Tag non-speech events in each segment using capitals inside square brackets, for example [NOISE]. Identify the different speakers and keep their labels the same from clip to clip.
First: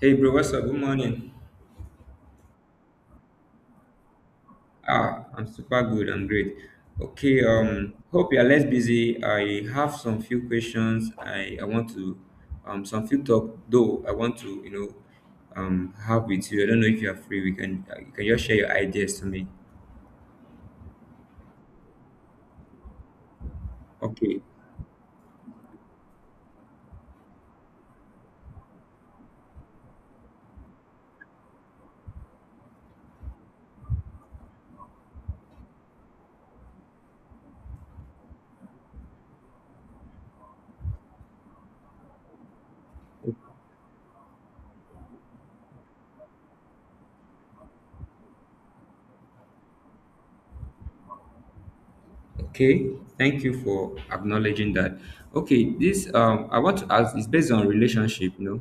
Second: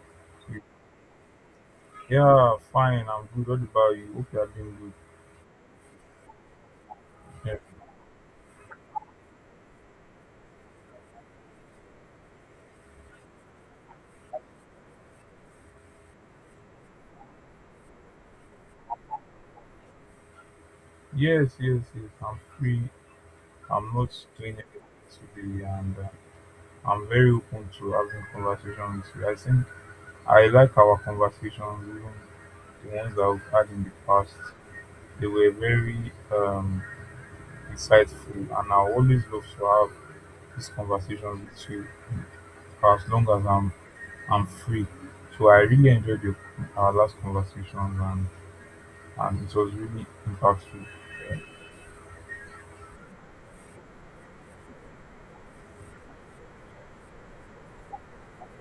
Speaker 1: Hey bro, what's up? Good morning.
Speaker 2: Yeah, fine. I'm good. What about you? Hope you are doing good.
Speaker 1: Ah, I'm super good. I'm great. Okay,
Speaker 2: Yeah.
Speaker 1: um, hope you're less busy. I have some few questions. I want to some few talk though. I want to you know have with you. I don't know if you are free. We can you can just share your ideas to me.
Speaker 2: Yes, yes, yes. I'm free. I'm not
Speaker 1: Okay.
Speaker 2: doing anything today, and I'm very open to having conversations with you. I think I like our conversations, even the ones that we've had in the past. They were very insightful, and I always love to have these conversations with you for as long as I'm free. So I really enjoyed our last conversations, and it was really impactful.
Speaker 1: Okay. Thank you for acknowledging that. Okay, this I want to ask is based on relationship. You know,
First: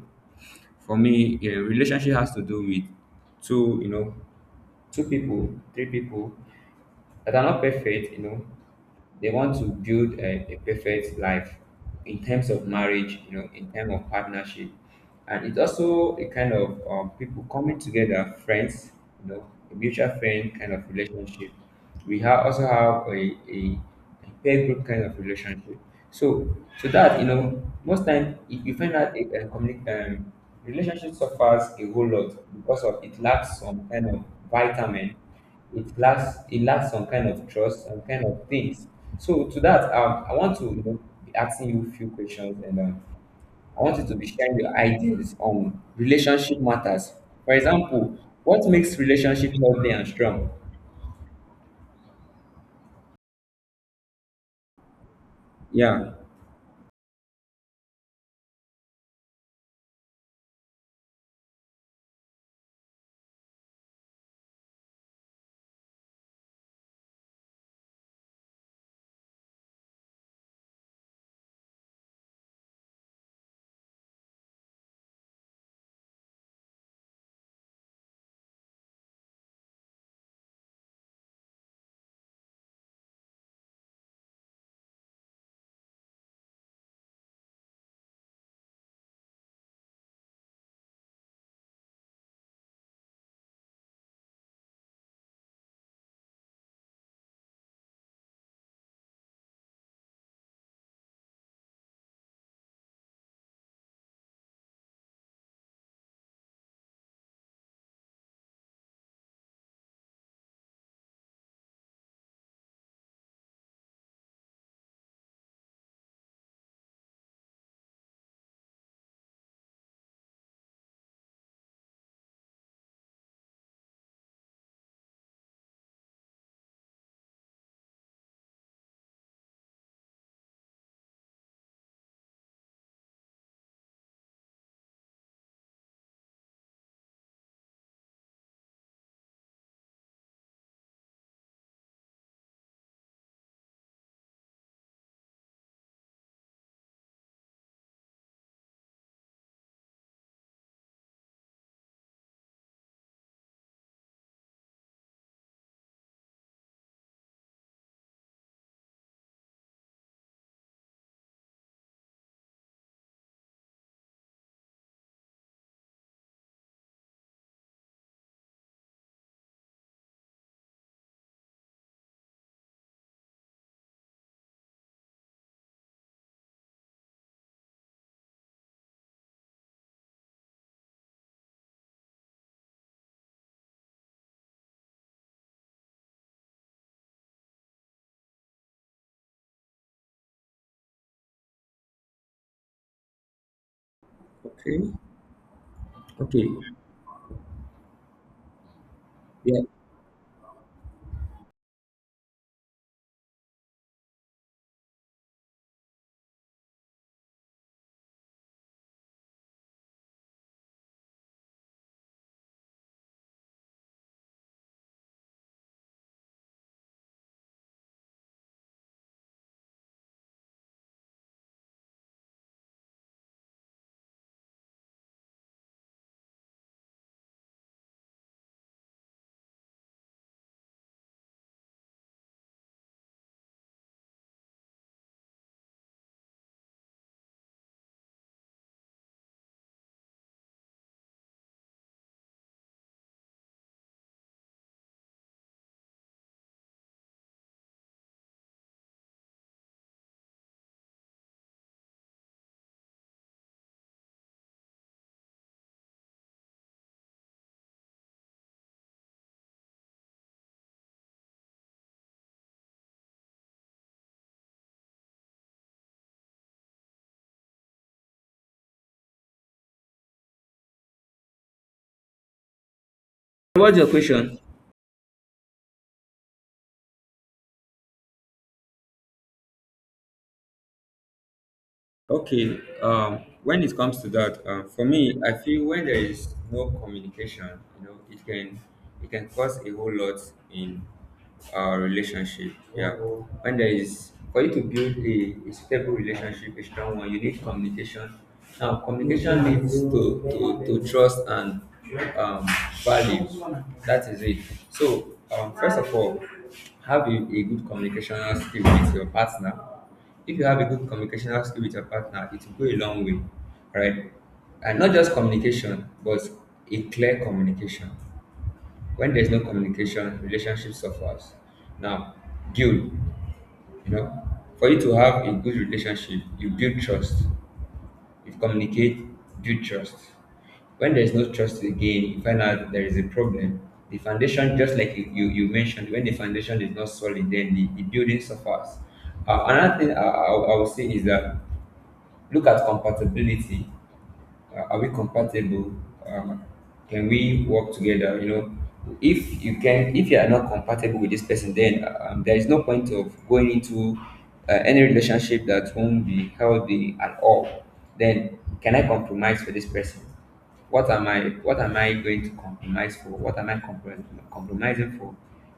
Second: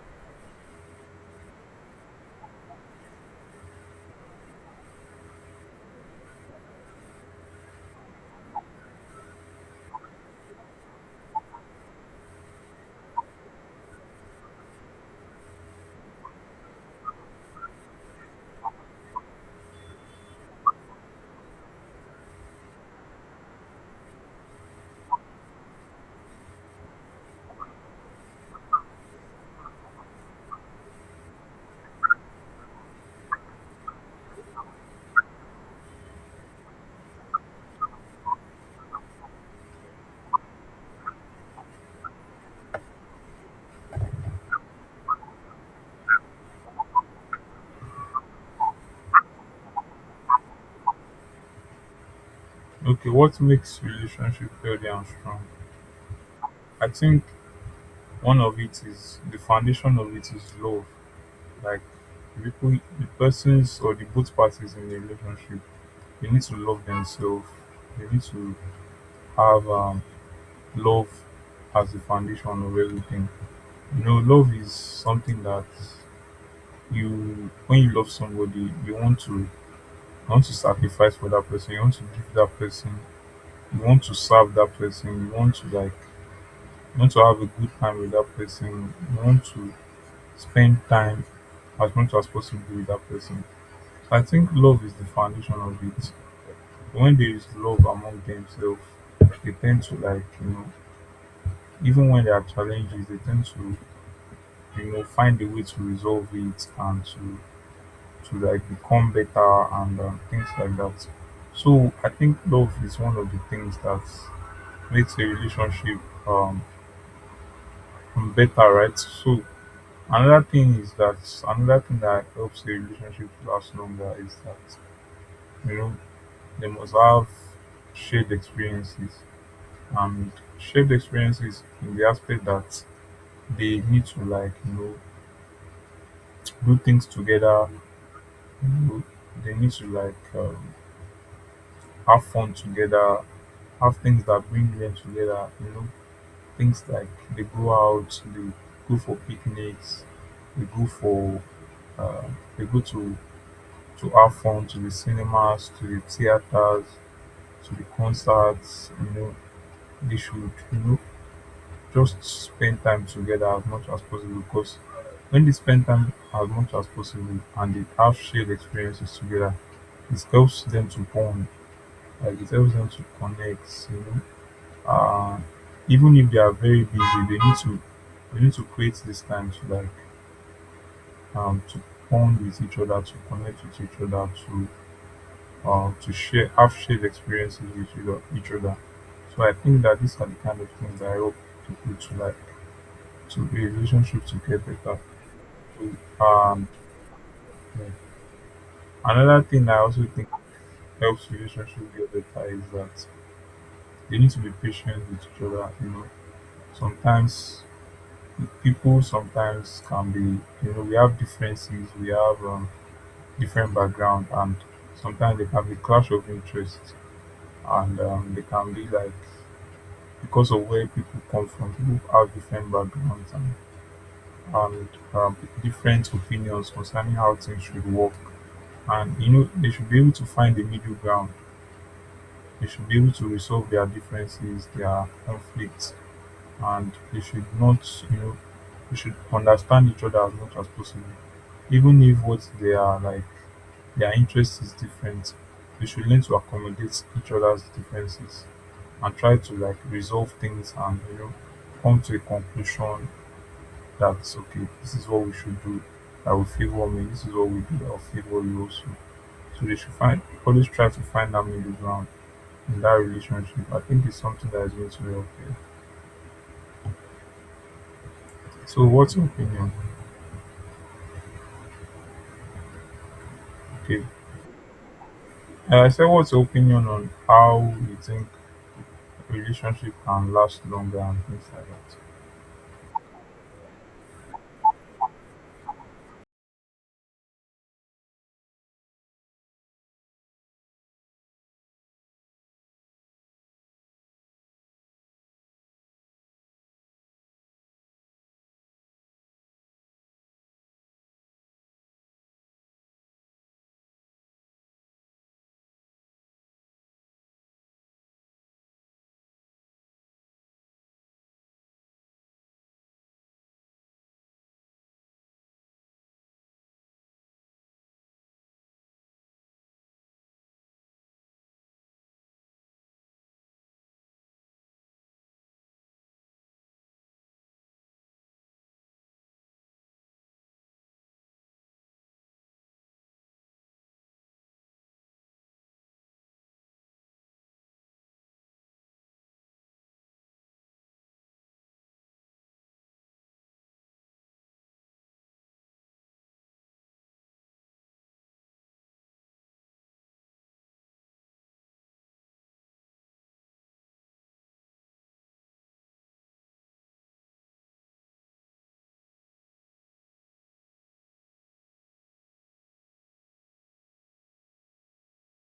Speaker 1: for me, yeah, relationship has to do with two, you know, two people, three people that are not perfect, you know, they want to build a perfect life in terms of marriage, you know, in terms of partnership, and it's also a kind of people coming together, friends, you know, a mutual friend kind of relationship. We have also have a peer group kind of relationship. So, so that you know, most time, you find out a community relationship suffers a whole lot because of it lacks some kind of vitamin, it lacks some kind of trust, some kind of things. So, to that, I want to, you know, be asking you a few questions, and I want you to be sharing your ideas on relationship matters. For example, what makes relationship healthy and strong?
Speaker 2: Okay, what makes relationship healthy and strong?
Speaker 1: Yeah.
Speaker 2: I think one of it is the foundation of it is love. Like the people, the persons or the both parties in the relationship, they need to love themselves. They need to have love as the foundation of everything. You know, love is something that when you love somebody, you want to sacrifice for that person. You want to serve that person you want to have a good time with that person you want to spend time as much as possible with that person. So I think love is the foundation of it. When there is love among themselves, they tend to, like, you know, even when there are challenges, they tend to, you know, find a way to resolve it and to like become better, and things like that. So I think love is one of the things that makes a relationship um better, right? So another thing is that another thing that helps a relationship to last longer is that, you know, they must have shared experiences, and shared experiences in the aspect that they need to, like, you know, do things together. You know, they need to like have fun together, have things that bring them together. You know, things like they go out, they go for picnics, they go for uh, they go to have fun, to the cinemas, to the theaters, to the concerts. You know, they should, you know, just spend time together as much as possible, because when they spend time as much as possible and they have shared experiences together, it helps them to bond, like it helps them to connect, you know. Uh, even if they are very busy, they need to create this time to like to bond with each other, to connect with each other, to share, have shared experiences with each other. So I think that these are the kind of things that I hope people to like to a relationship to get
Speaker 1: Okay.
Speaker 2: better. So,
Speaker 1: Okay.
Speaker 2: Um, yeah. Another
Speaker 1: Yeah.
Speaker 2: thing I also think helps relationship get better is that they need to be patient with each other. You know, sometimes people sometimes can be, you know, we have differences, we have different background, and sometimes they can be clash of interests, and they can be like because of where people come from. People have different backgrounds, and um, different opinions concerning how things should work. And you know, they should be able to find the middle ground. They should be able to resolve their differences, their conflicts, and they should not, you know, they should understand each other as much as possible. Even if what they are like, their interest is different, they should learn to accommodate each other's differences and try to like resolve things and, you know, come to a conclusion that's okay, this is what we should do. I will favor me, this is what we do, I'll favor you also. So they should find always try to find that middle ground in that relationship. I think it's something that is going to help you. So what's your opinion?
Speaker 1: What's your
Speaker 2: Okay.
Speaker 1: question?
Speaker 2: I said what's your opinion on how you think relationship can last longer and things like that.
Speaker 1: Okay, when it comes to that, for me, I feel when there is no communication, you know, it can, it can cause a whole lot in our relationship. Yeah, when there is for you to build a stable relationship, a strong one, you need communication. Now, communication leads to to trust and um, value. That is it. So, first of all, have a good communicational skill with your partner. If you have a good communicational skill with your partner, it will go a long way, right? And not just communication, but a clear communication. When there's no communication, relationship suffers. Now, guilt, you know, for you to have a good relationship, you build trust. If communicate, build trust. When there is no trust again, you find out there is a problem. The foundation, just like you mentioned, when the foundation is not solid, then the building suffers. Another thing I will say is that look at compatibility. Are we compatible? Um, can we work together? You know, if you can, if you are not compatible with this person then there is no point of going into any relationship that won't be healthy at all. Then can I compromise for this person? What am I what am I going to compromise for what am I comprom- compromising for?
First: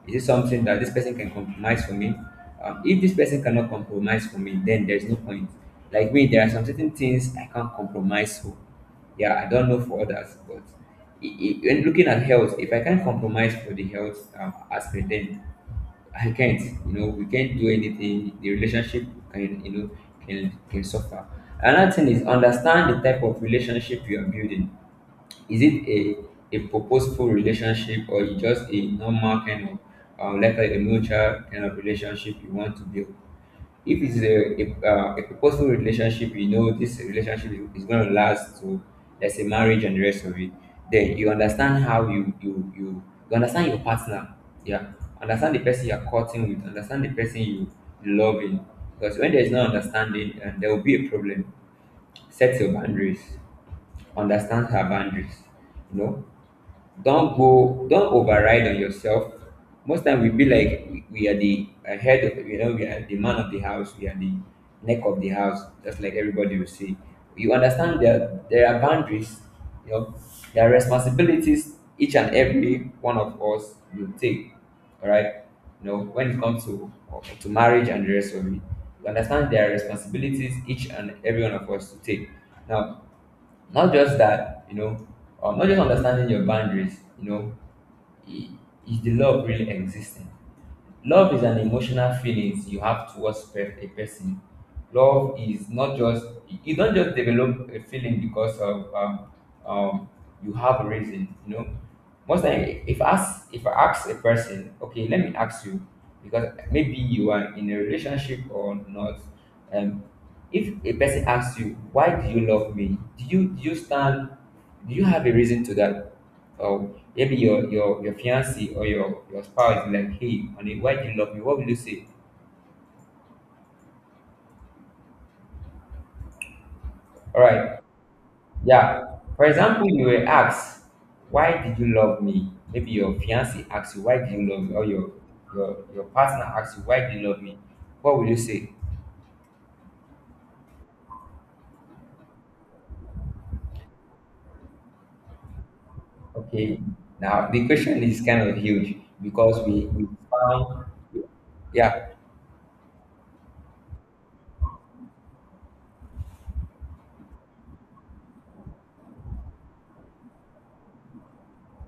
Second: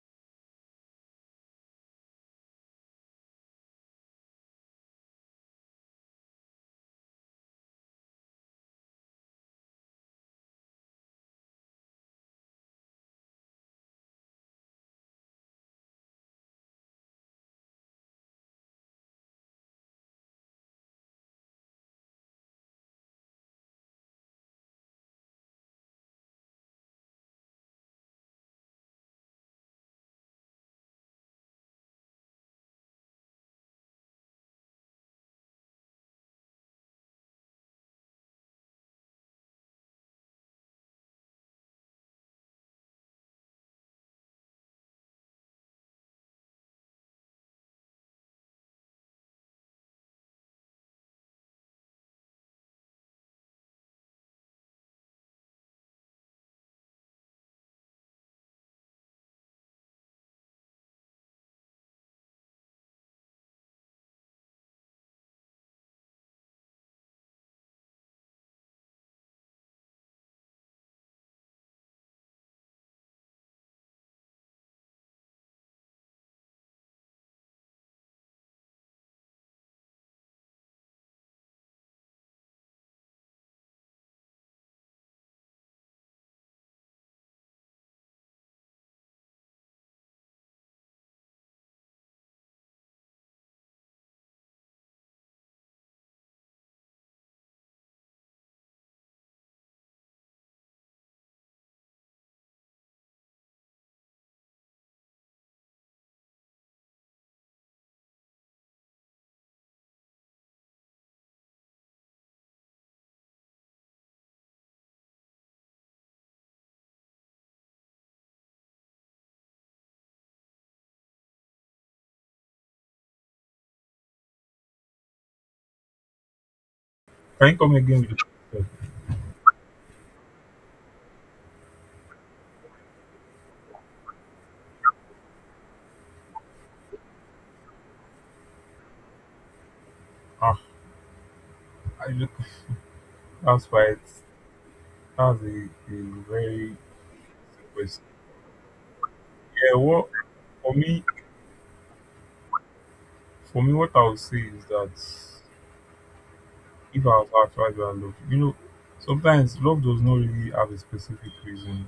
Speaker 1: Is it something that this person can compromise for me? Um, if this person cannot compromise for me, then there's no point. Like me, there are some certain things I can't compromise for. Yeah, I don't know for others, but when looking at health, if I can't compromise for the health aspect, then I can't, you know, we can't do anything. The relationship can, you know, can suffer. Another thing is understand the type of relationship you are building. Is it a purposeful relationship, or is just a normal kind of, like a mutual kind of relationship you want to build? If it's a purposeful relationship, you know this relationship is going to last to, let's say, marriage and the rest of it, then you understand how you understand your partner. Yeah. Understand the person you're courting with, understand the person you loving. Because when there is no understanding, there will be a problem. Set your boundaries, understand her boundaries, you know, don't go, don't override on yourself. Most time we be like we are the head of, you know, we are the man of the house, we are the neck of the house, just like everybody will say. You understand there are boundaries, you know, there are responsibilities each and every one of us will take. All right, you know, when it comes to marriage and the rest of it, you understand there are responsibilities each and every one of us to take. Now, not just that, you know, not just understanding your boundaries, you know, i- is the love really existing? Love is an emotional feelings you have towards a person. Love is not just, you don't just develop a feeling because of um, you have a reason. You know, most time if I ask a person, okay, let me ask you, because maybe you are in a relationship or not. Um, if a person asks you, why do you love me? Do you stand? Do you have a reason to that? Or maybe your fiance or your spouse is like, hey, honey, why do you love me? What will you say? All
Speaker 2: Can you come
Speaker 1: right,
Speaker 2: again with the
Speaker 1: yeah. For example, you were asked, why did you love me? Maybe your fiance asks you, why did you love me? Or your partner asks you, why do you love me? What will you say?
Speaker 2: Ah, I look that's why it's that's a very
Speaker 1: Okay. Now the question
Speaker 2: simple
Speaker 1: is kind of huge because
Speaker 2: Yeah,
Speaker 1: we,
Speaker 2: what
Speaker 1: we
Speaker 2: for
Speaker 1: found,
Speaker 2: me,
Speaker 1: yeah.
Speaker 2: for me, what I would say is that if I was actually I loved, you know, sometimes love does not really have a specific reason.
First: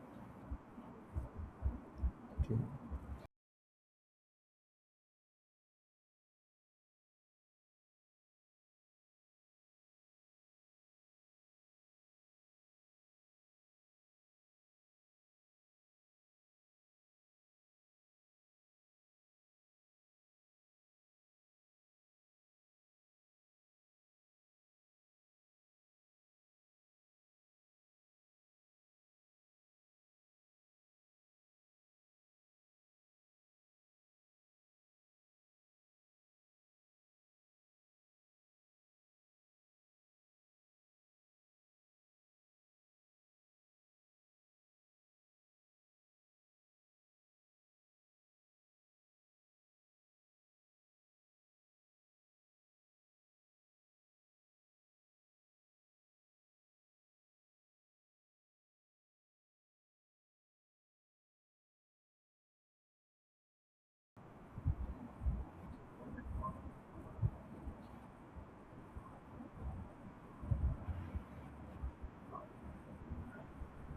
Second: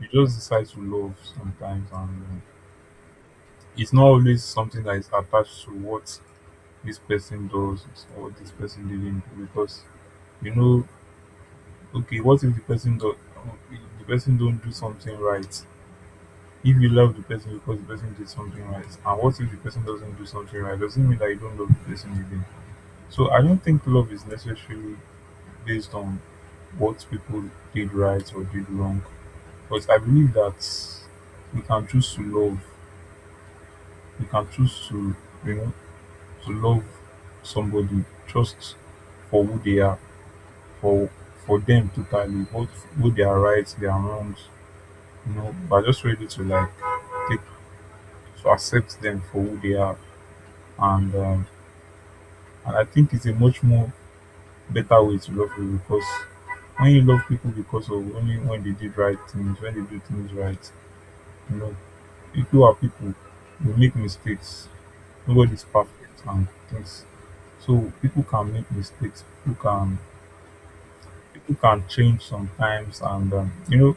Speaker 2: You just decide to love sometimes, and it's not always something that is attached to what this person does or what this person didn't do. Because you know, okay, what if the person do, if the person don't do something right? If you love the person because the person did something right, and what if the person doesn't do something right? Doesn't mean that you don't love the person again. So I don't think love is necessarily based on what people did right or did wrong. But I believe that we can choose to love. We can choose to, you know, to love somebody just for who they are, for for them totally, both who they are right, their wrongs. You know, we're just ready to like take to accept them for who they are, and um, and I think it's a much more better way to love people. Because when you love people because of only when they did right things, when they do things right, you know, people are people. We make mistakes. Nobody's perfect and things. So people can make mistakes. People can change sometimes, and you know,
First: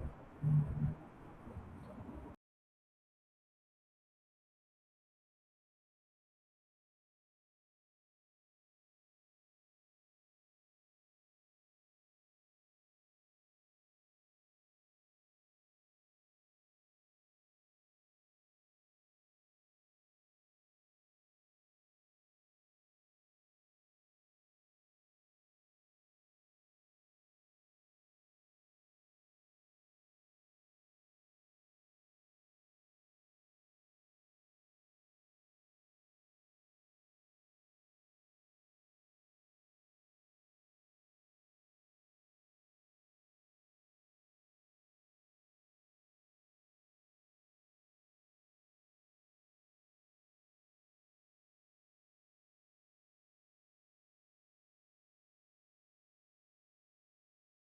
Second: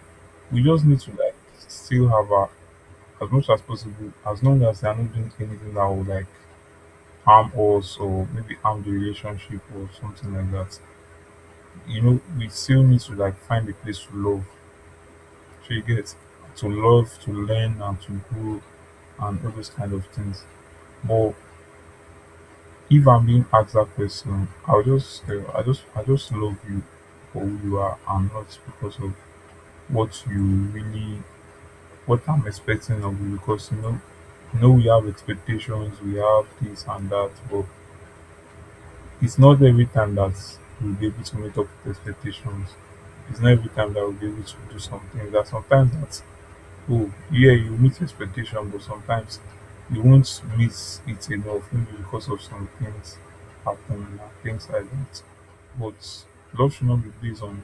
Speaker 2: we just need to like still have a as much as possible as long as they are not doing anything that will like harm us or maybe harm the relationship or something like that. You know, we still need to like find a place to love. So you get to love, to learn, and to grow, and all those kind of things. But if I'm being asked that question, I'll just, I just love you for who you are, and not because of what you really, what I'm expecting of you. Because you know, we have expectations, we have this and that, but it's not every time that we'll be able to meet up with expectations. It's not every time that we'll be able to do something. That sometimes that oh yeah you meet expectation, but sometimes you won't meet it enough maybe because of some things happen and things like that. But love should not be based on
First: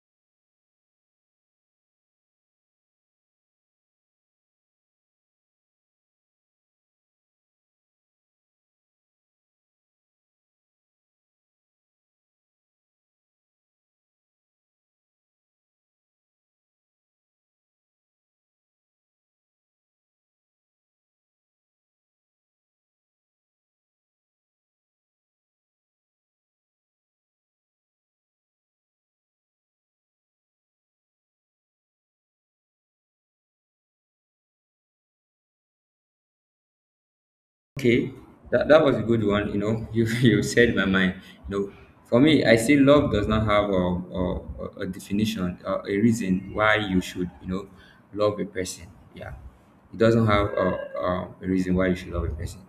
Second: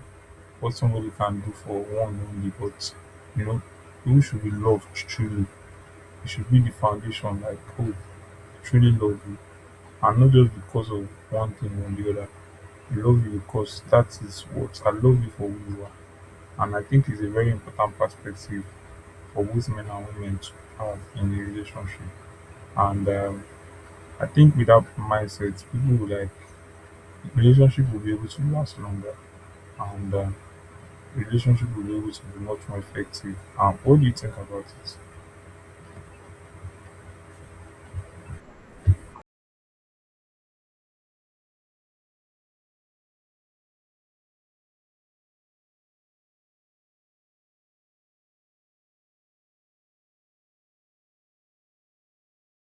Speaker 2: what somebody can do for one only, but you know, people should be loved truly. It should be the foundation like oh I truly love you, and not just because of one thing or the other. I love you because that is what I love you for who you are. And I think it's a very important perspective for both men and women to have in a relationship. And I think with that mindset, people will like relationship will be able to last longer, and relationship will be able to be much more effective. What do you think about it?
Speaker 1: Okay, that, that was a good one. You know, [LAUGHS] you said my mind. You know, for me, I see love does not have a, a definition, a reason why you should, you know, love a person. Yeah, it doesn't have a reason why you should love a person.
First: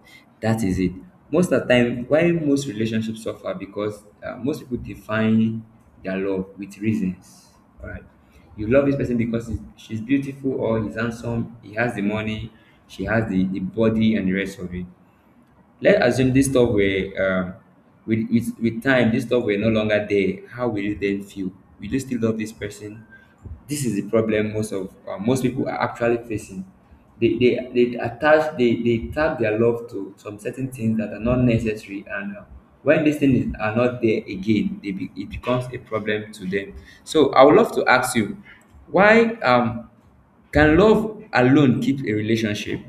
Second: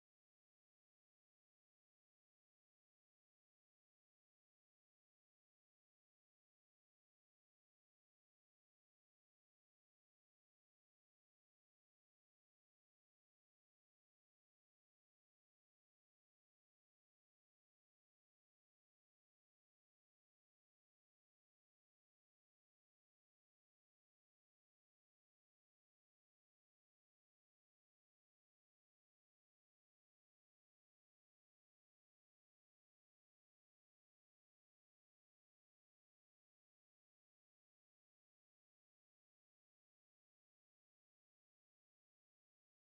Speaker 1: That is it. Most of the time, why most relationships suffer because most people define their love with reasons. All right, you love this person because she's beautiful or he's handsome, he has the money, she has the body and the rest of it. Let's assume this stuff were with, with time, this stuff were no longer there. How will you then feel? Will you still love this person? This is the problem most of most people are actually facing. They tag their love to some certain things that are not necessary, and when these things are not there again, it becomes a problem to them. So I would love to ask you, why can love alone keep a relationship?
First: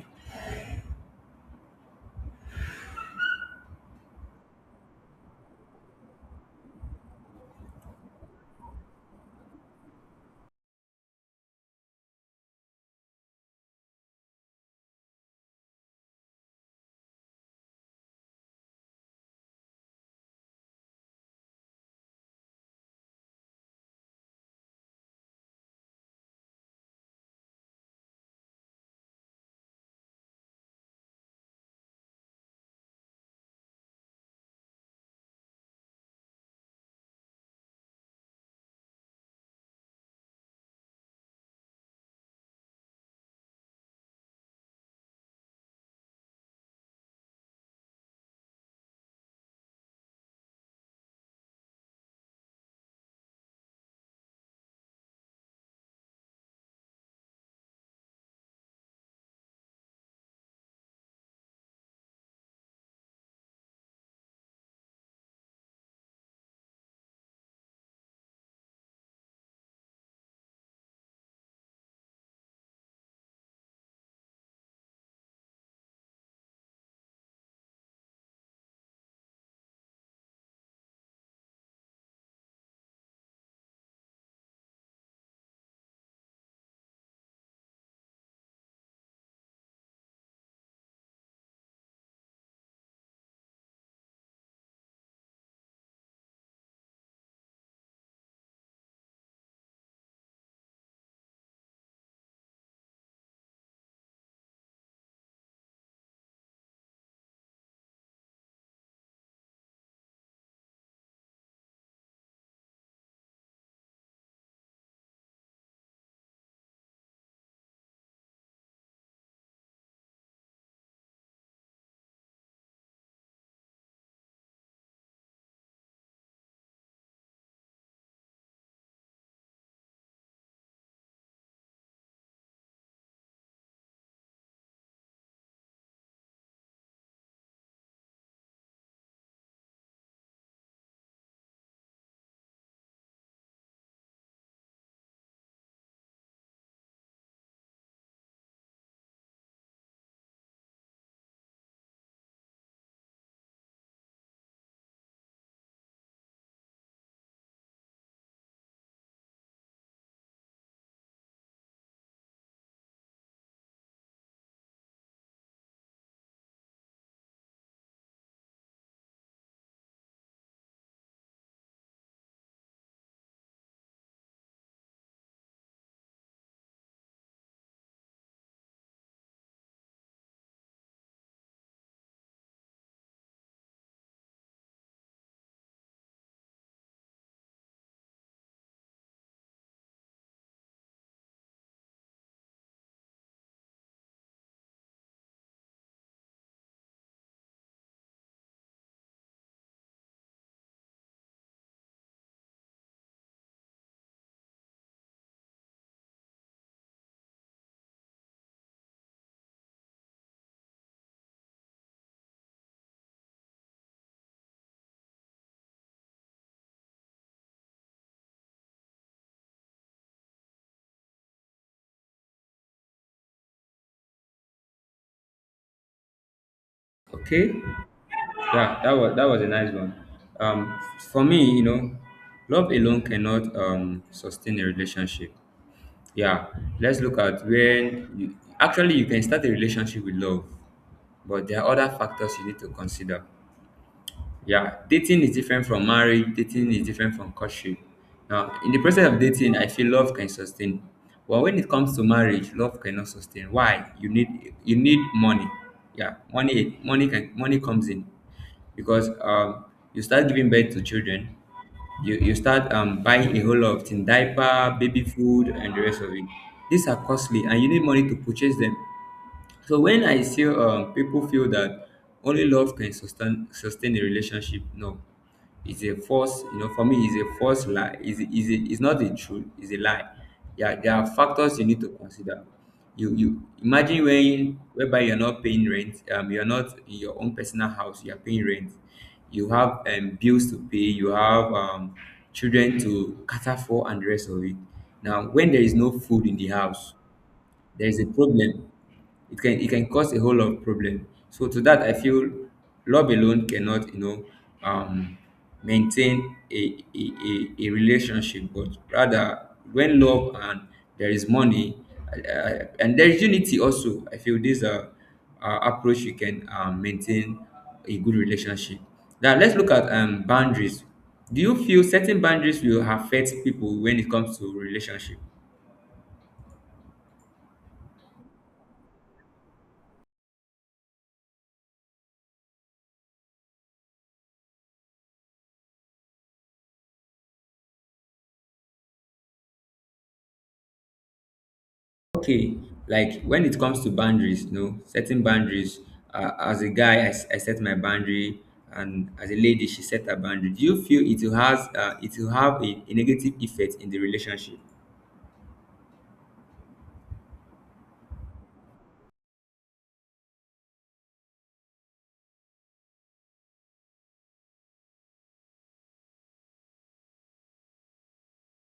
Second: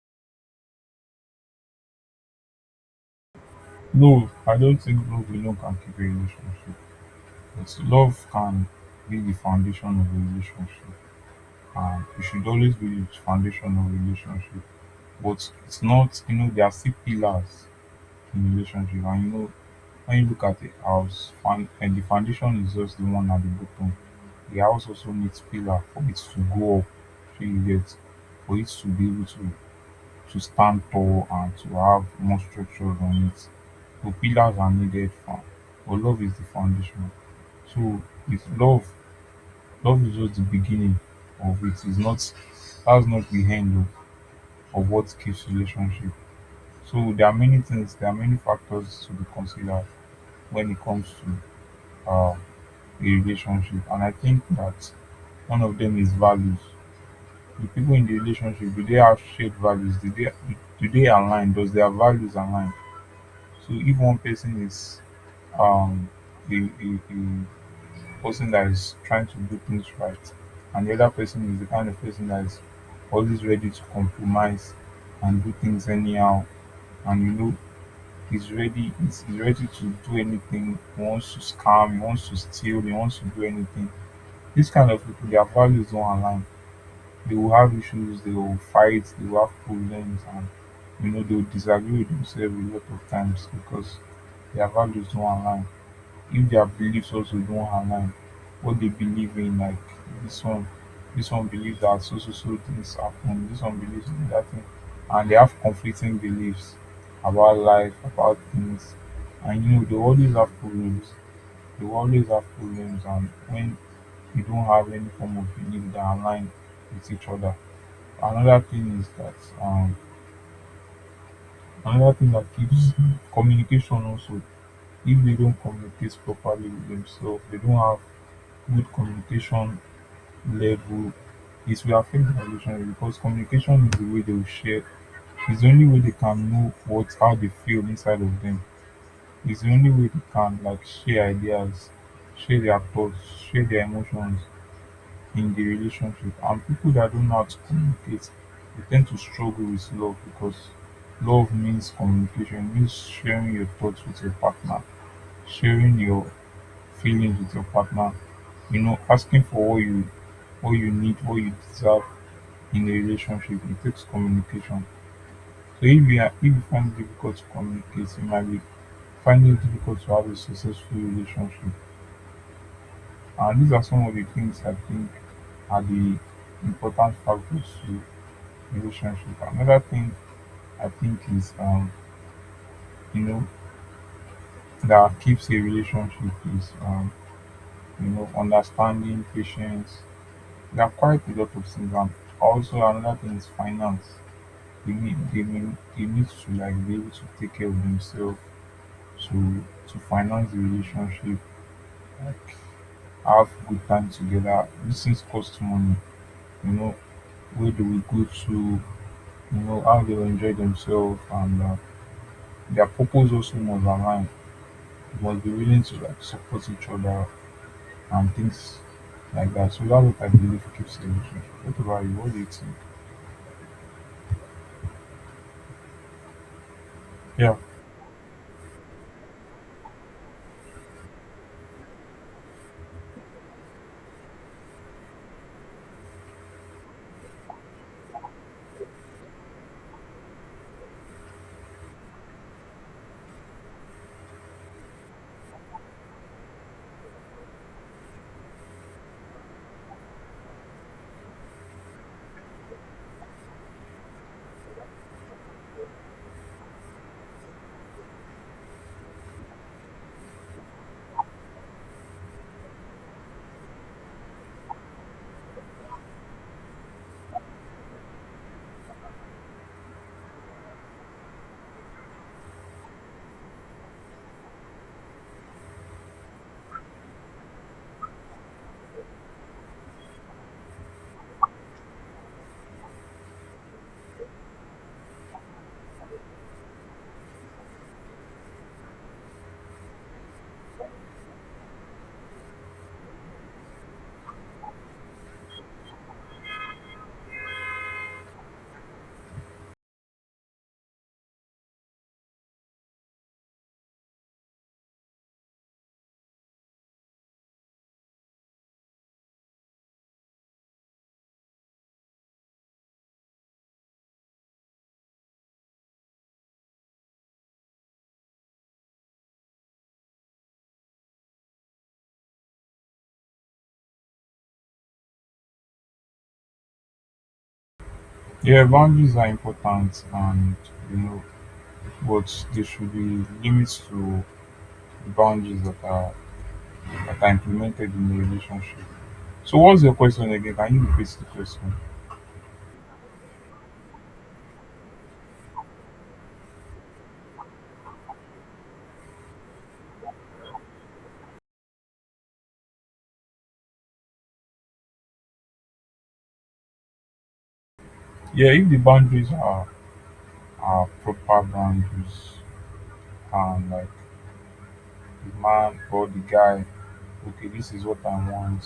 Speaker 2: No, I don't think love alone can keep a relationship. But love can be the foundation of a relationship. It should always be the foundation of a relationship. But it's not, you know, there are still pillars in relationship, and you know, when you look at a house, found and the foundation is just the one at the bottom. The house also needs pillar for it to go up, so you get for it to be able to stand tall and to have more structure on it. So pillars are needed for but love is the foundation. So it's love love is just the beginning of it. It's not that's not the end of what keeps relationship. So there are many things, there are many factors to be considered when it comes to uh a relationship, and I think that one of them is values. The people in the relationship, do they have shared values? Do they align? Does their values align? So if one person is um a, a, a person that is trying to do things right, and the other person is the kind of person that is always ready to compromise and do things anyhow, and you know he's ready to do anything, he wants to scam, he wants to steal, he wants to do anything. This kind of people, their values don't align. They will have issues, they will fight, they will have problems, and you know they will disagree with themselves a lot of times because their values don't align. If their beliefs also don't align, what they believe in, like this one, this one believes that so so so things happen, this one believes in that thing, and they have conflicting beliefs about life, about things, and you know they always have problems. You always have problems and when you don't have any form of belief that align with each other. Another thing is that um another thing that keeps communication also, if they don't communicate properly with themselves, they don't have good communication level, it will affect their relationship, because communication is the way they will share. It's the only way they can know what how they feel inside of them. It's the only way they can like share ideas, share their thoughts, share their emotions in the relationship. And people that don't know how to communicate, they tend to struggle with love, because love means communication, means sharing your thoughts with your partner, sharing your feelings with your partner, you know, asking for what you need, what you deserve in a relationship. It takes communication. So if you are if you find it difficult to communicate, you might be finding it difficult to have a successful relationship. And these are some of the things I think are the important factors to relationship. Another thing I think is you know, that keeps a relationship is you know, understanding, patience. There are quite a lot of things. And also another thing is finance. They need they need to like be able to take care of themselves, to finance the relationship, like have good time together. These things cost money. You know, where do we go to? You know, how they will enjoy themselves. And their purpose also must align, must be willing to like support each other and things like that. So that's what I believe keeps a relationship. What about you? What do you think?
Speaker 1: Okay.
Speaker 2: Yeah,
Speaker 1: Yeah, that was a nice one. Um, for me, you know, love alone cannot sustain a relationship. Yeah, let's look at when you, actually you can start a relationship with love, but there are other factors you need to consider. Yeah, dating is different from marriage. Dating is different from courtship. Now, in the process of dating, I feel love can sustain. But when it comes to marriage, love cannot sustain. Why? You need money. Yeah, money comes in, because you start giving birth to children, you start buying a whole lot of things, diaper, baby food, and the rest of it. These are costly, and you need money to purchase them. So when I see people feel that only love can sustain a relationship, no, it's a false. You know, for me, it's a false lie. Is it's it's not the truth. It's a lie. Yeah, there are factors you need to consider. You imagine when whereby you're not paying rent. You're not in your own personal house. You're paying rent. You have bills to pay. You have children to cater for and the rest of it. Now, when there is no food in the house, there is a problem. It can, it can cause a whole lot of problem. So to that, I feel love alone cannot, you know, um, maintain a relationship, but rather when love and there is money, and there is unity also. I feel this approach you can maintain a good relationship. Now let's look at boundaries. Do you feel certain boundaries will affect people when it comes to relationship?
Speaker 2: yeah, boundaries are important, and you know, but there should be limits to the boundaries that are implemented in the relationship. So, what's your question again? Can you repeat the question?
Speaker 1: Okay, like when it comes to boundaries, you know, setting boundaries. As a guy, I set my boundary, and as a lady, she set her boundary. Do you feel it will has it will have a negative effect in the relationship?
Speaker 2: Yeah, if the boundaries are proper boundaries, and like the man or the guy, okay, this is what I want,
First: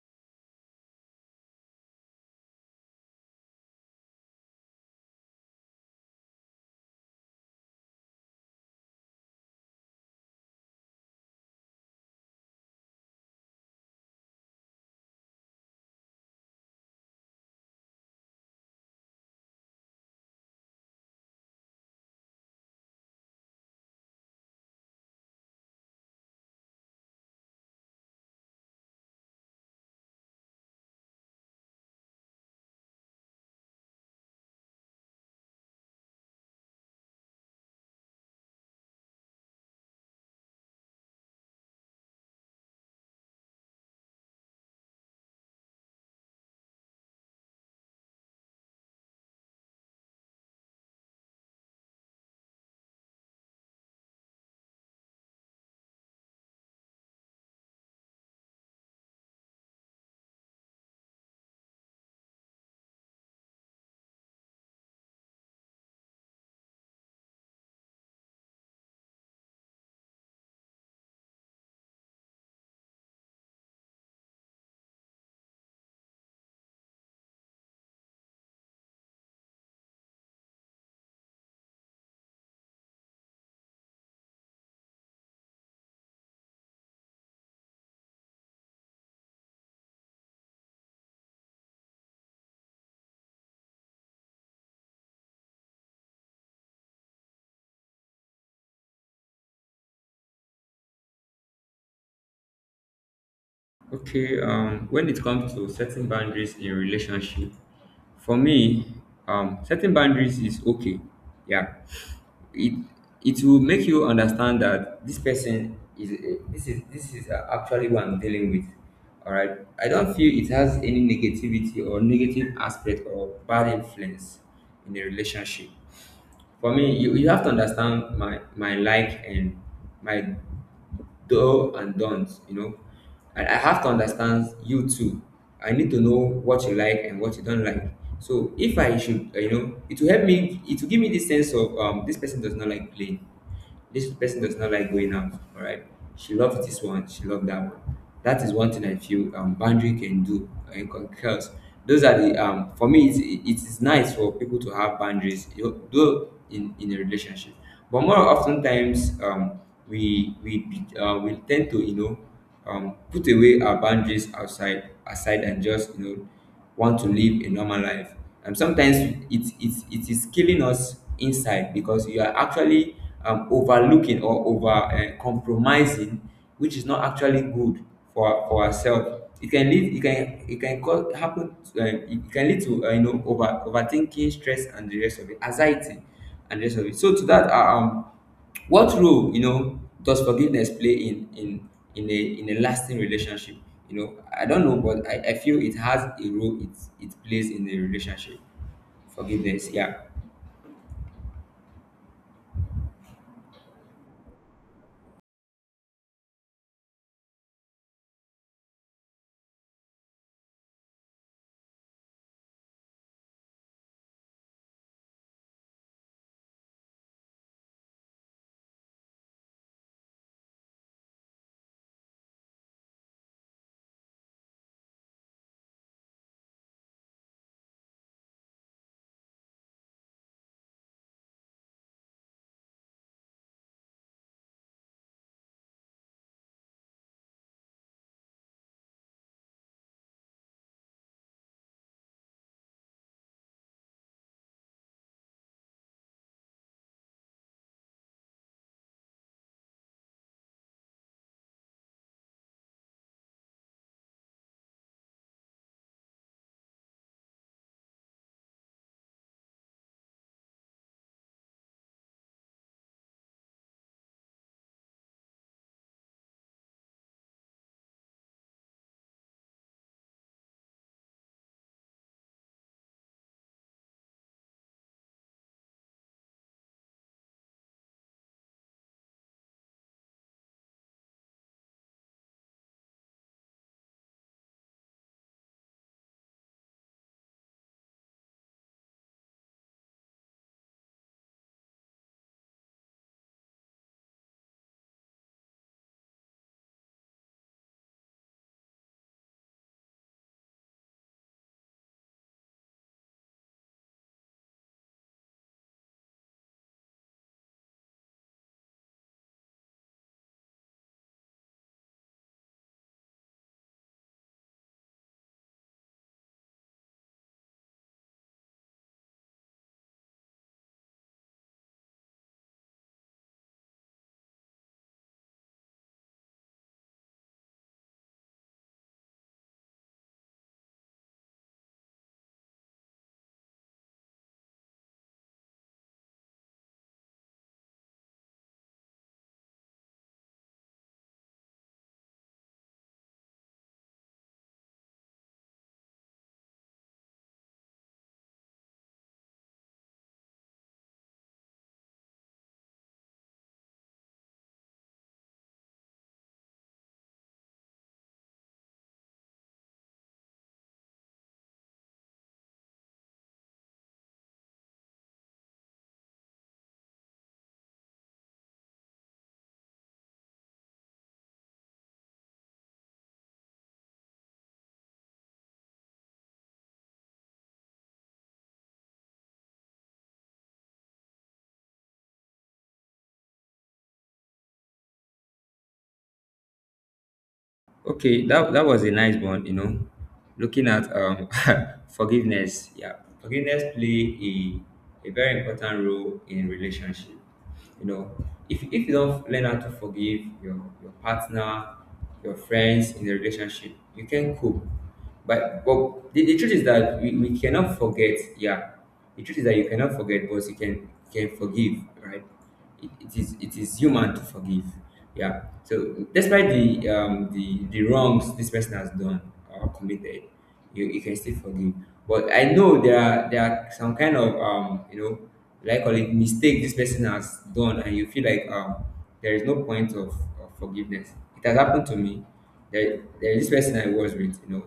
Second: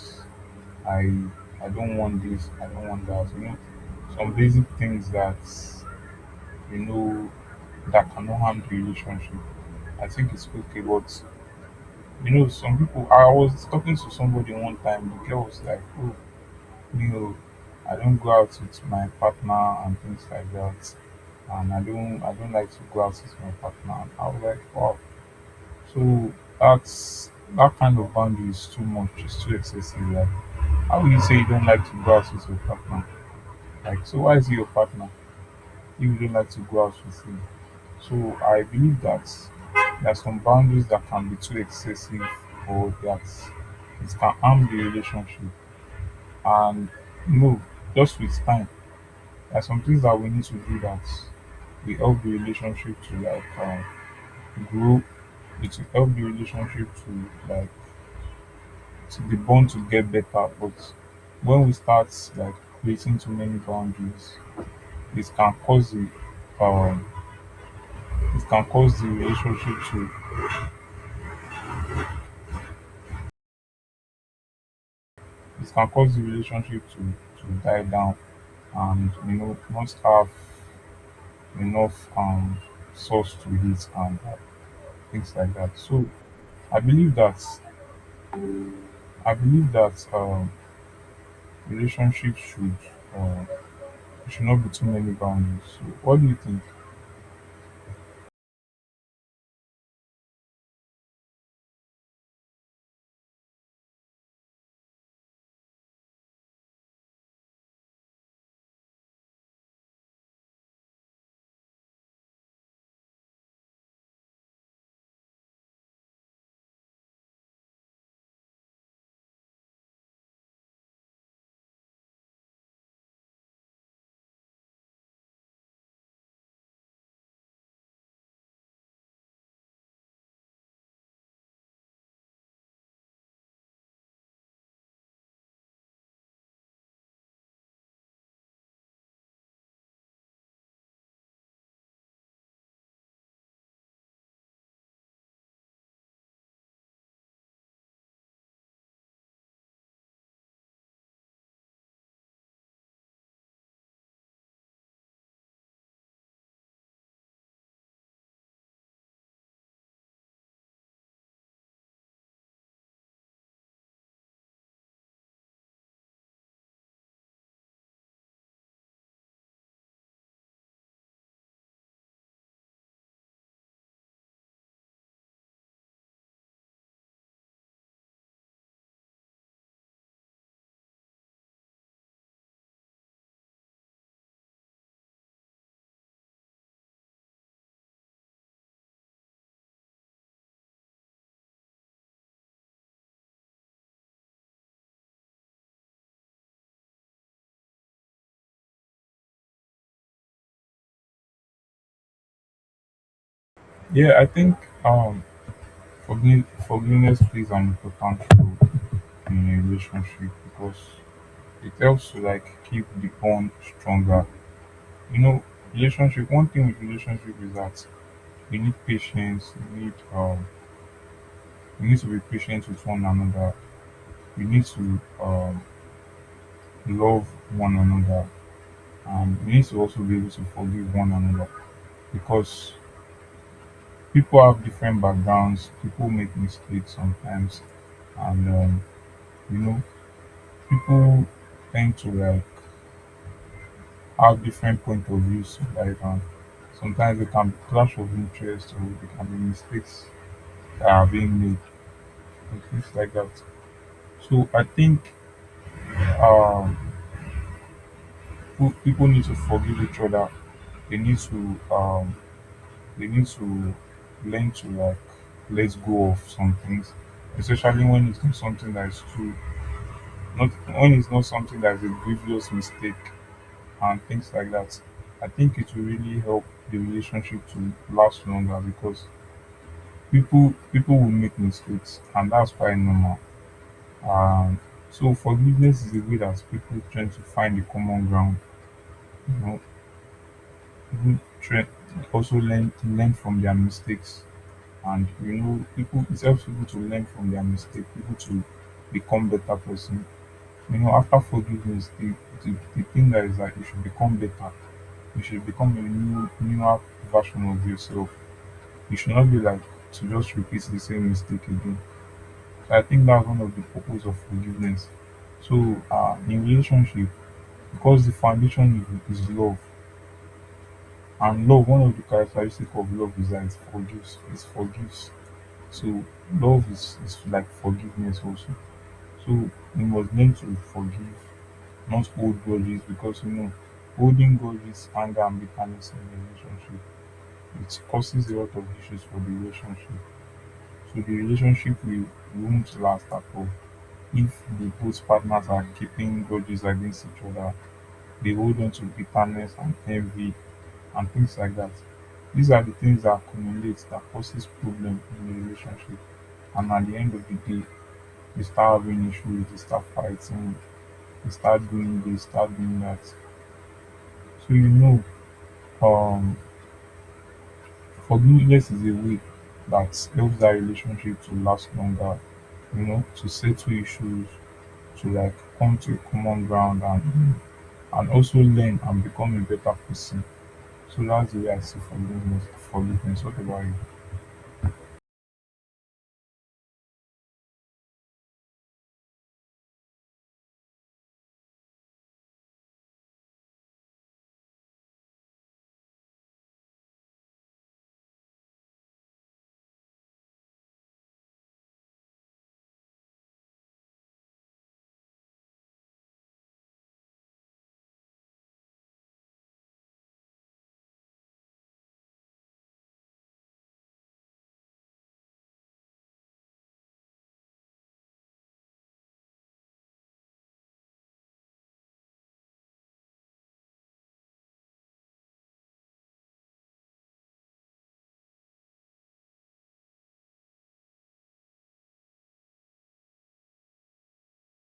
Speaker 2: I I don't want this, I don't want that. You know, some basic things that you know, that cannot harm the relationship. I think it's okay, but you know, some people. I was talking to somebody one time. The girl was like, "Oh, you know, I don't go out with my partner and things like that, and I don't like to go out with my partner." And I was like, "Wow." So that's that kind of boundary is too much. It's too excessive. Like, how will you say you don't like to go out with your partner? Like, so why is he your partner if you don't like to go out with him? So I believe that there are some boundaries that can be too excessive, or that it can harm the relationship. And no, just with time, there are some things that we need to do that we help the relationship to like grow. It will help the relationship to like to the bond to get better. But when we start like creating too many boundaries, it can cause the um, it can cause the relationship to it can cause the relationship to to die down, and you know not have enough source to hit and things like that. So i believe that I believe that relationships uh, should not be too many boundaries. So what do you think?
Speaker 1: Okay, when it comes to setting boundaries in relationship, for me, setting boundaries is okay. Yeah, it it will make you understand that this person this is actually what I'm dealing with. All right, I don't feel it has any negativity or negative aspect or bad influence in a relationship. For me you have to understand my like and my do and don't. And I have to understand you too. I need to know what you like and what you don't like. So if I should it will help me, it will give me this sense of this person does not like playing, this person does not like going out. All right. She loved this one. She loved that one. That is one thing I feel boundary can do and concurs. Those are the for me it is nice for people to have boundaries you know, though in a relationship, but more often times we tend to put away our boundaries outside aside and just want to live a normal life. And sometimes it is killing us inside because you are actually overlooking or over compromising, which is not actually good for ourselves. It can lead, it can cause, happen, it can lead to, overthinking, stress, and the rest of it, anxiety, and the rest of it. So to that, what role does forgiveness play in a lasting relationship? I don't know, but I feel it has a role. It plays in a relationship. Forgiveness, yeah.
Speaker 2: Yeah, I think um forgiveness plays an important role in a relationship, because it helps to like keep the bond stronger. You know, relationship, one thing with relationship is that you need patience, you need to be patient with one another, you need to love one another, and you need to also be able to forgive one another. Because people have different backgrounds, people make mistakes sometimes, and you know, people tend to like have different point of views, like sometimes they can be clash of interest, or they can be mistakes that are being made and things like that. So I think um, people need to forgive each other. They need to um, they need to learn to like let go of some things, especially when it's not something that is true, not when it's not something that is a grievous mistake and things like that. I think it will really help the relationship to last longer, because people will make mistakes, and that's quite normal. Um, so forgiveness is a way that people try to find a common ground, you know, even try also learn to learn from their mistakes. And you know, people, it helps people to learn from their mistake, people to become better person. You know, after forgiveness, the thing that is that you should become better. You should become a newer version of yourself. You should not be like to just repeat the same mistake again. So I think that's one of the purpose of forgiveness. So in relationship, because the foundation is love. And love, one of the characteristics of love is that it forgives. It forgives. So love is like forgiveness also. So we must learn to forgive, not hold grudges, because you know, holding grudges, anger and bitterness in a relationship, it causes a lot of issues for the relationship. So the relationship will won't last at all. If the both partners are keeping grudges against each other, they hold on to bitterness and envy and things like that. These are the things that accumulate, that causes problem in the relationship. And at the end of the day, you start having issues, you start fighting, you start doing this, start doing that. So you know, um, forgiveness is a way that helps that relationship to last longer. You know, to settle issues, to like come to a common ground, and also learn and become a better person. So that's the way I see forgiveness. Forgiveness. What about you?
Speaker 1: Okay, that was a nice one, you know. Looking at [LAUGHS] forgiveness, yeah. Forgiveness play a very important role in relationship. You know, if you don't learn how to forgive your partner, your friends in the relationship, you can cope. But the truth is that we cannot forget, yeah. The truth is that you cannot forget, but you can forgive, right? It is human to forgive, yeah. So despite the the wrongs this person has done or committed, you can still forgive. But I know there are some kind of like call it mistake this person has done and you feel like there is no point of forgiveness. It has happened to me. There is this person I was with, you know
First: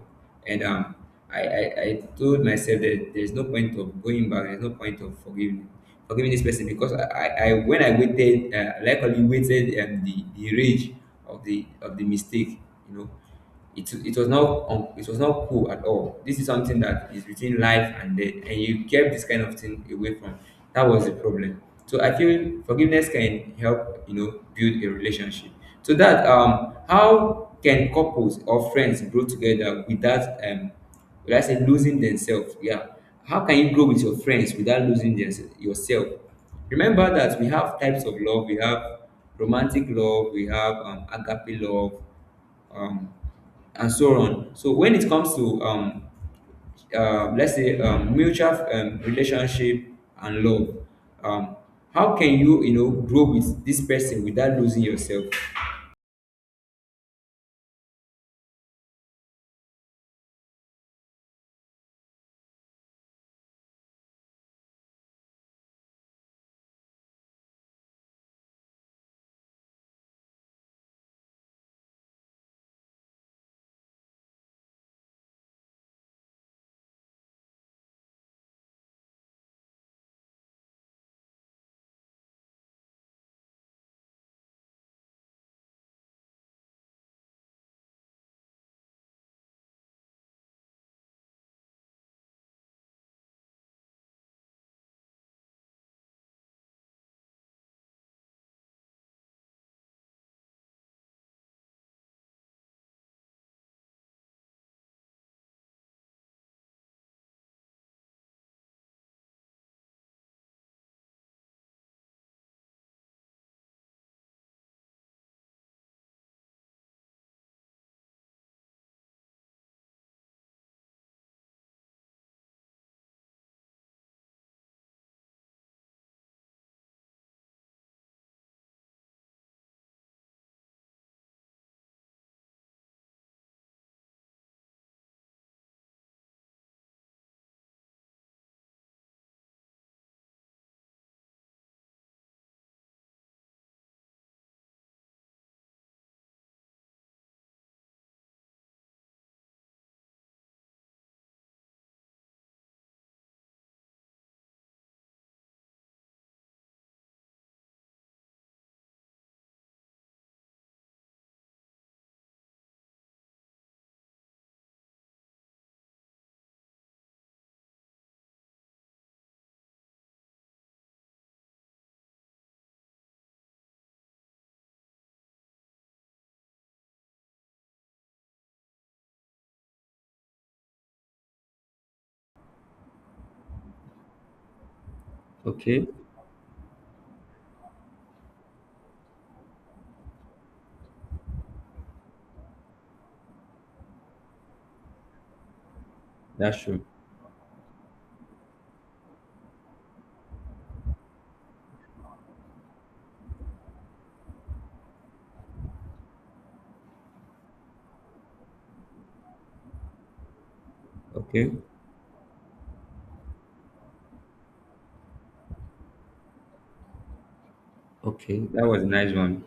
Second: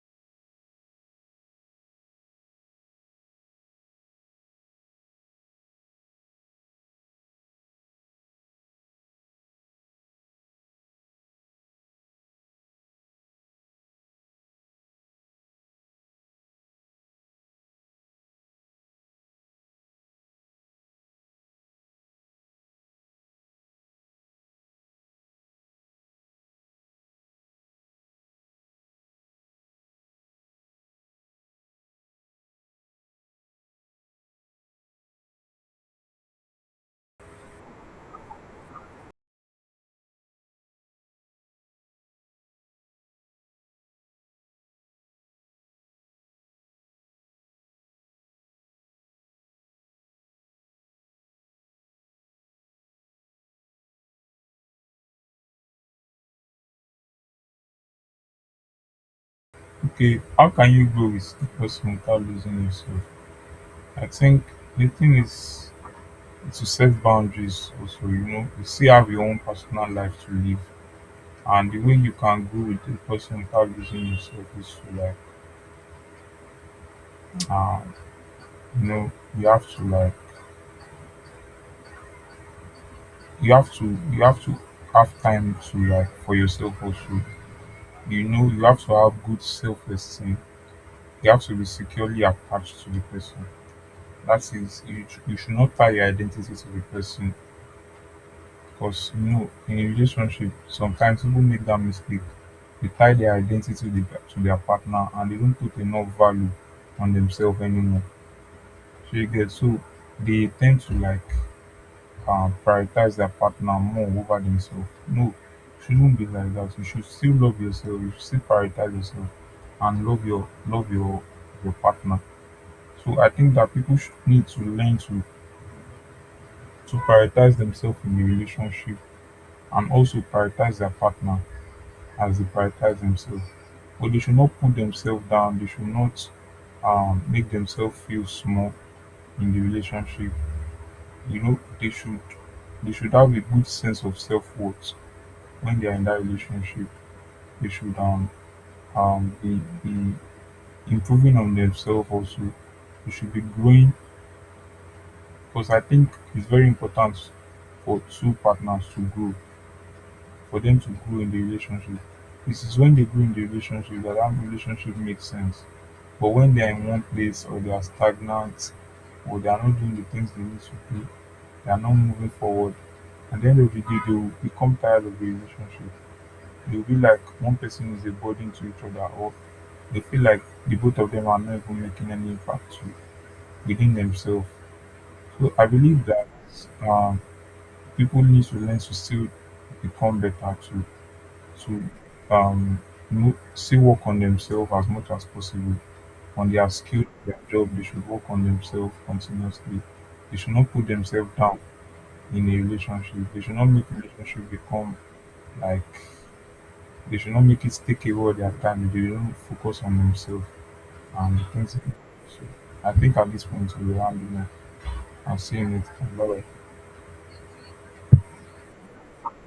Speaker 1: and I told myself that there's no point of going back, there's no point of forgiving this person. Because I when I waited, likely waited the rage of the mistake, you know, it was not it was not cool at all. This is something that is between life and death, and you kept this kind of thing away from. That was the problem. So I feel forgiveness can help you know build a relationship. So that how can couples or friends grow together without would I say losing themselves? Yeah. How can you grow with your friends without losing thems- yourself? Remember that we have types of love. We have romantic love. We have agape love, um, and so on. So when it comes to let's say mutual relationship and love, um, how can you you know grow with this person without losing yourself?
Speaker 2: Okay, how can you grow with the person without losing yourself? I think the thing is to set boundaries also, you know, you still have your own personal life to live. And the way you can grow with the person without losing yourself is to like uh you know, you have to like you have to you have to have time to like for yourself also. You know, you have to have good self esteem. You have to be securely attached to the person. That is, you you should not tie your identity to the person. Because, you know, in a relationship, sometimes people make that mistake. They tie their identity to the to their partner, and they don't put enough value on themselves anymore. So you get so they tend to like prioritize their partner more over themselves. No, shouldn't be like that. You should still love yourself. You should still prioritize yourself and love your your partner. So I think that people should need to learn to prioritize themselves in a relationship, and also prioritize their partner as they prioritize themselves. But they should not put themselves down. They should not make themselves feel small in the relationship. You know, they should have a good sense of self worth when they are in that relationship. They should um be, be improving on themselves also. They should be growing, because I think it's very important for two partners to grow, for them to grow in the relationship. This is when they grow in the relationship that that relationship makes sense. But when they're in one place, or they are stagnant, or they are not doing the things they need to do, they are not moving forward. And then at the end of the day, they will become tired of the relationship. They'll be like one person is a burden to each other, or they feel like the both of them are not even making any impact to- within themselves. So I believe that um, people need to learn to still become better to um, still work on themselves as much as possible, on their
Speaker 1: Sure.
Speaker 2: skill, their job. They should work on themselves continuously. They should not put themselves down in a relationship. They should not make relationship become like they should not make it take away all their time. They don't focus on themselves and the
Speaker 1: Okay.
Speaker 2: things. So I think at this point we will handle it. I've seen it. Bye.
Speaker 1: Okay, that was a nice one.